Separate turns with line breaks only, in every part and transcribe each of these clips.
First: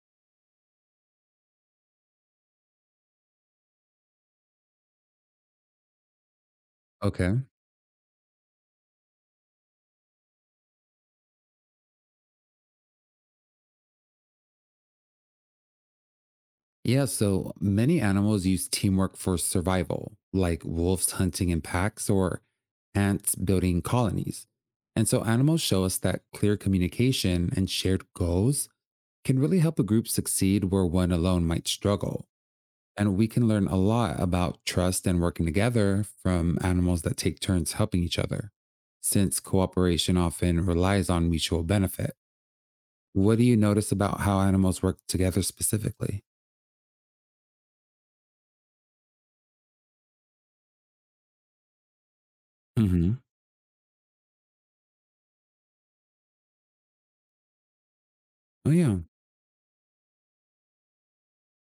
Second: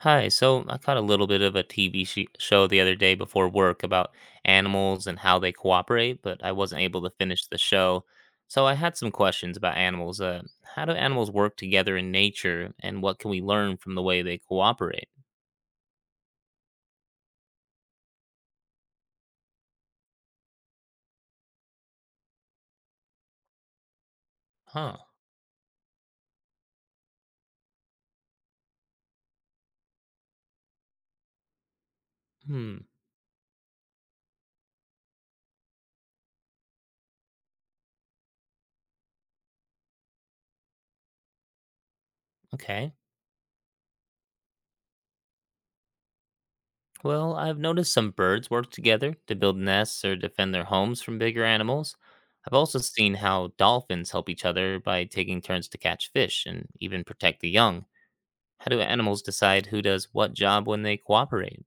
Hi, so I caught a little bit of a TV show the other day before work about animals and how they cooperate, but I wasn't able to
Okay.
finish the show. So I had some questions about animals. How do animals work together in nature, and what can we learn from the way they cooperate?
Yeah. So many animals use teamwork for survival, like wolves hunting in packs or ants building colonies.
Huh.
And so animals show us that clear communication and shared goals can really help a group succeed where one alone might struggle.
Hmm.
And we can learn a lot about trust and working together from animals that take turns helping each other, since cooperation often relies on mutual benefit.
Okay.
What do you notice about how animals work together specifically?
Well, I've noticed some birds work together to build nests or defend their homes from bigger animals. I've also
Hmm.
seen how dolphins help each other by taking turns to catch fish and even protect the young. How
Oh,
do
yeah.
animals decide who does what job when they cooperate?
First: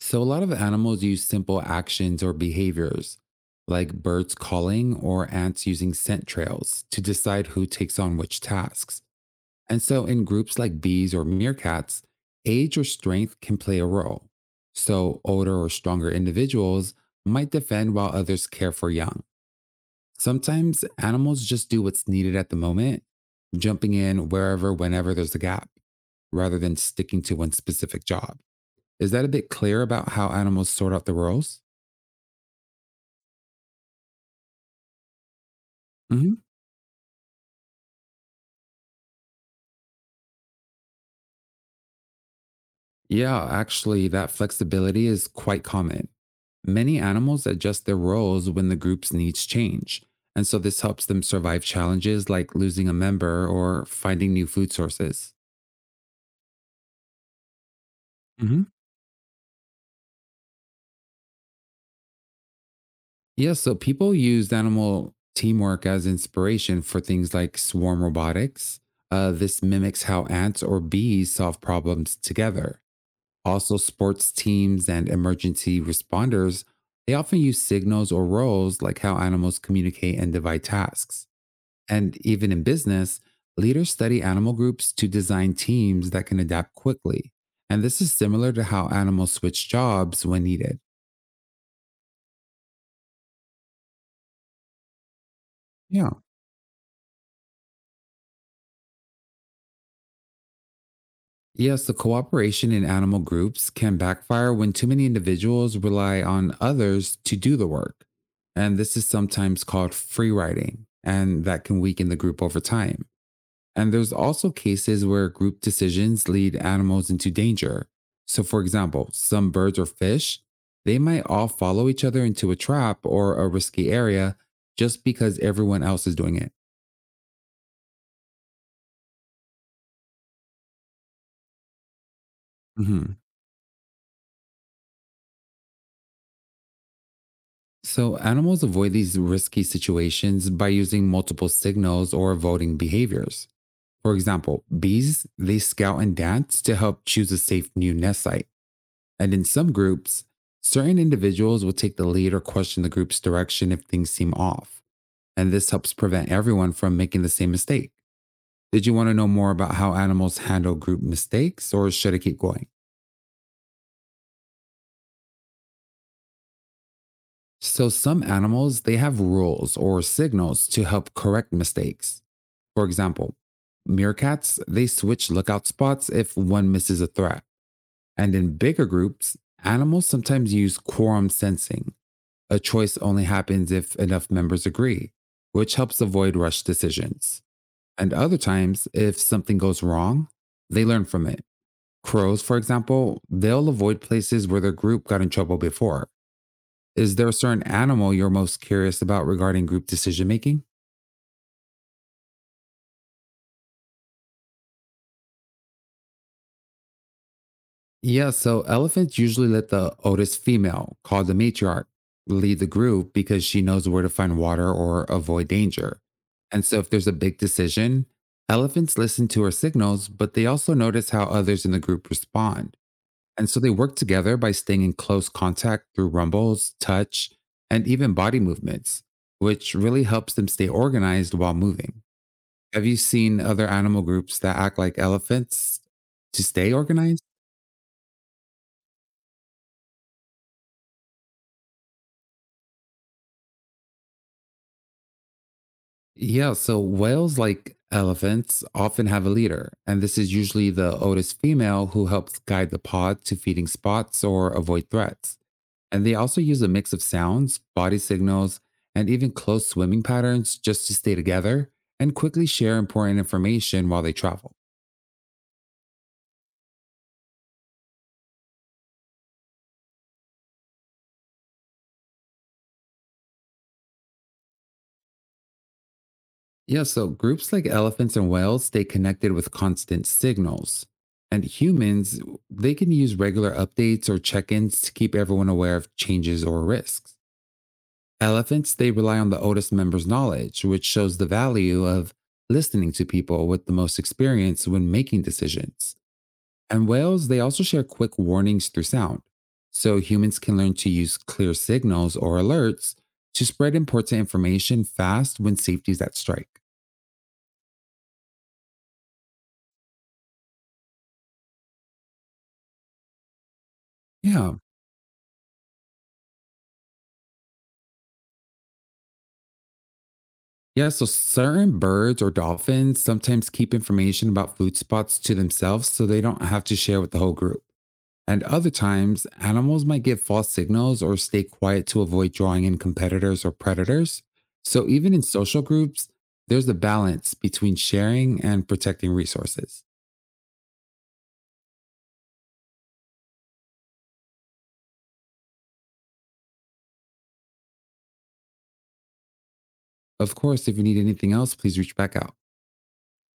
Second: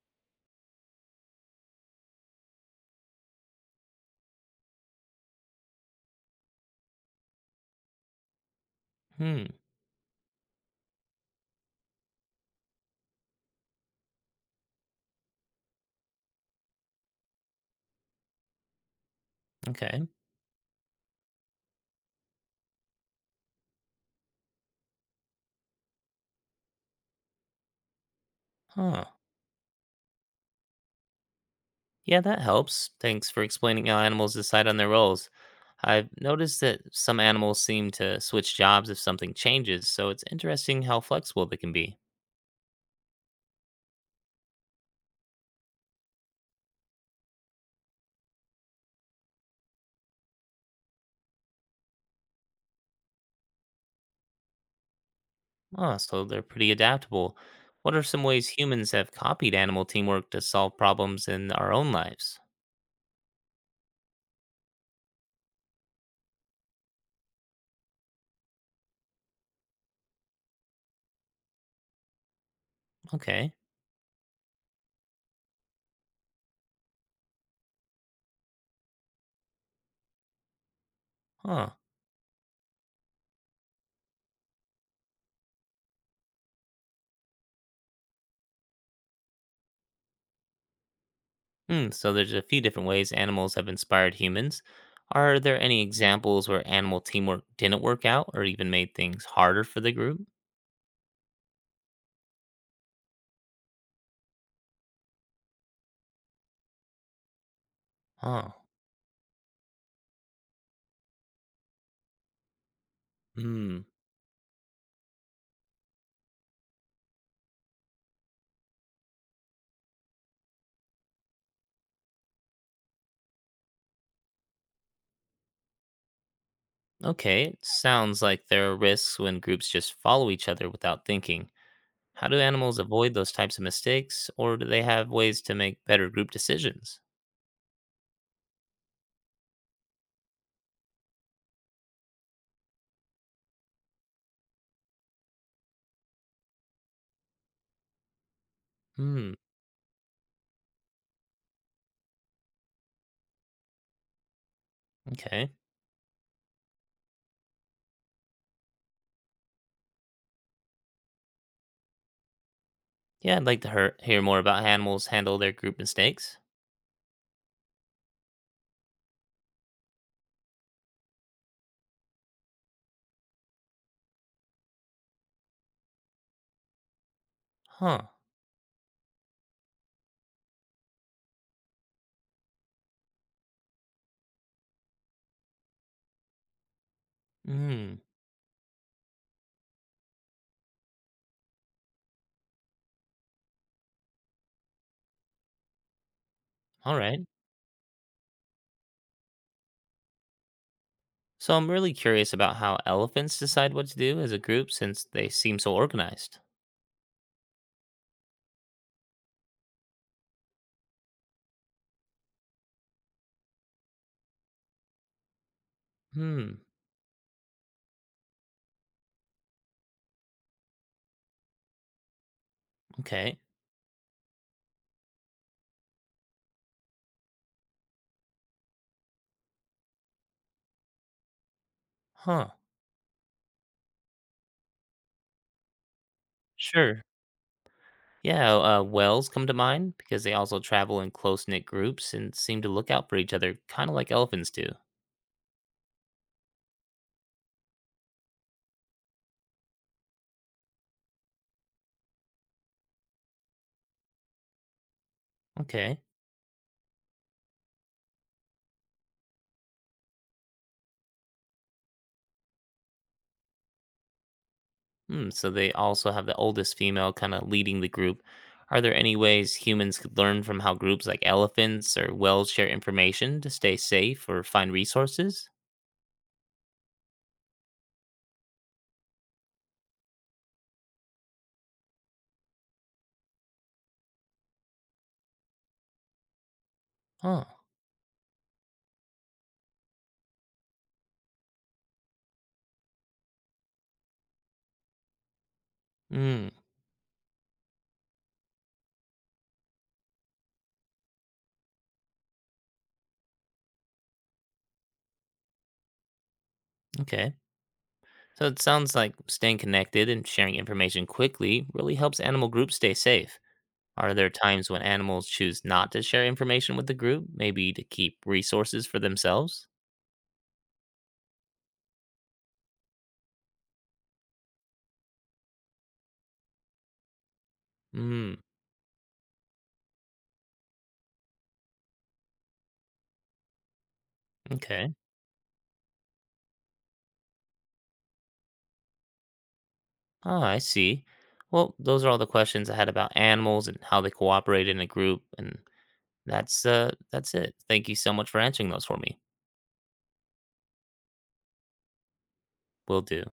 So, a lot of animals use simple actions or behaviors, like birds calling or ants using scent trails, to decide who takes on which tasks.
Hmm.
And so, in groups like bees or meerkats, age or strength can play a role. So, older or stronger individuals might defend while others care for young.
Okay.
Sometimes animals just do what's needed at the moment, jumping in wherever, whenever there's a gap, rather than sticking to one specific job.
Huh.
Is that a bit clear about how animals sort out the roles?
Yeah, that helps. Thanks for explaining how animals decide on their roles. I've
Mhm.
noticed that some animals seem to switch jobs if something changes, so it's interesting how flexible they can be.
Yeah, actually, that flexibility is quite common. Many animals adjust their roles when the group's needs change. And so this helps them survive challenges like losing a member or finding new food sources.
Ah, so they're pretty adaptable. What are some ways
Hmm.
humans have copied animal teamwork to solve problems in our own lives?
Yeah, so people used animal teamwork as inspiration for things like swarm robotics. This mimics how ants or bees solve problems together.
Okay.
Also, sports teams and emergency responders, they often use signals or roles like how animals communicate and divide tasks.
Huh.
And even in business, leaders study animal groups to design teams that can adapt quickly. And this is similar to how animals switch jobs when needed.
Hmm, so there's a few different ways animals have inspired humans. Are there any
Yeah.
examples where animal teamwork didn't work out or even made things harder for the group?
Yes, the cooperation in animal groups can backfire when too many individuals rely on others to do the work.
Oh.
And this is sometimes called free riding, and that can weaken the group over time.
Hmm.
And there's also cases where group decisions lead animals into danger. So, for example, some birds or fish, they might all follow each other into a trap or a risky area just because everyone else is doing it.
Okay, it sounds like there are risks when groups just follow each other without thinking. How do animals avoid
Hmm.
those types of mistakes, or do they have ways to make better group decisions?
So, animals avoid these risky situations by using multiple signals or voting behaviors. For example, bees, they scout and dance to help choose a safe new nest site.
Hmm.
And in some groups, certain individuals will take the lead or question the group's direction if things seem off.
Okay.
And this helps prevent everyone from making the same mistake. Did you want to know more about how animals handle group mistakes or should I keep going?
Yeah, I'd like to hear more about how animals handle their group mistakes.
So some animals, they have rules or signals to help correct mistakes. For example, meerkats, they switch lookout spots if one misses a threat.
Huh.
And in bigger groups, animals sometimes use quorum sensing. A choice only happens if enough members agree, which helps avoid rush decisions.
Hmm.
And other times, if something goes wrong, they learn from it. Crows, for example, they'll avoid places where their group got in trouble before.
All
Is
right.
there a certain animal you're most curious about regarding group decision making?
So I'm really curious about how elephants decide what to do as a group since they seem so organized.
Yeah, so elephants usually let the oldest female, called the matriarch, lead the group because she knows where to find water or avoid danger.
Hmm.
And so, if there's a big decision, elephants listen to her signals, but they also notice how others in the group respond.
Okay.
And so, they work together by staying in close contact through rumbles, touch, and even body movements, which really helps them stay organized while moving.
Huh.
Have you seen other animal groups that act like elephants to stay
Sure.
organized?
Yeah, whales come to mind because they also travel in close knit groups and seem to look out for each other, kind of like elephants do.
Yeah, so whales, like elephants, often have a leader, and this is usually the oldest female who helps guide the pod to feeding spots or avoid threats.
Okay.
And they also use a mix of sounds, body signals, and even close swimming patterns just to stay together and quickly share important information while they travel.
Hmm, so they also have the oldest female kind of leading the group. Are there any ways humans could learn from how groups like elephants or whales share information to stay safe or find resources?
Yeah, so groups like elephants and whales stay connected with constant signals. And humans, they can use regular updates or check ins to keep everyone aware of changes or risks.
Huh.
Elephants, they rely on the oldest member's knowledge, which shows the value of listening to people with the most experience when making decisions.
Hmm.
And whales, they also share quick warnings through sound. So humans can learn to use clear signals or alerts to spread important information fast when safety's at strike.
Okay. So it sounds like staying connected and sharing information quickly really helps animal groups stay safe. Are there
Yeah.
times when animals choose not to share information with the group, maybe to keep resources for themselves?
Yeah. So certain birds or dolphins sometimes keep information about food spots to themselves so they don't have to share with the whole group.
Hmm.
And other times, animals might give false signals or stay quiet to avoid drawing in competitors or predators. So,
Okay.
even in social groups, there's a balance between sharing and protecting resources.
Oh, I see. Well, those are all the questions I had about animals and how they cooperate in a group, and that's it. Thank you so much for answering those for me.
Of course, if you need anything else, please reach back out.
Will do.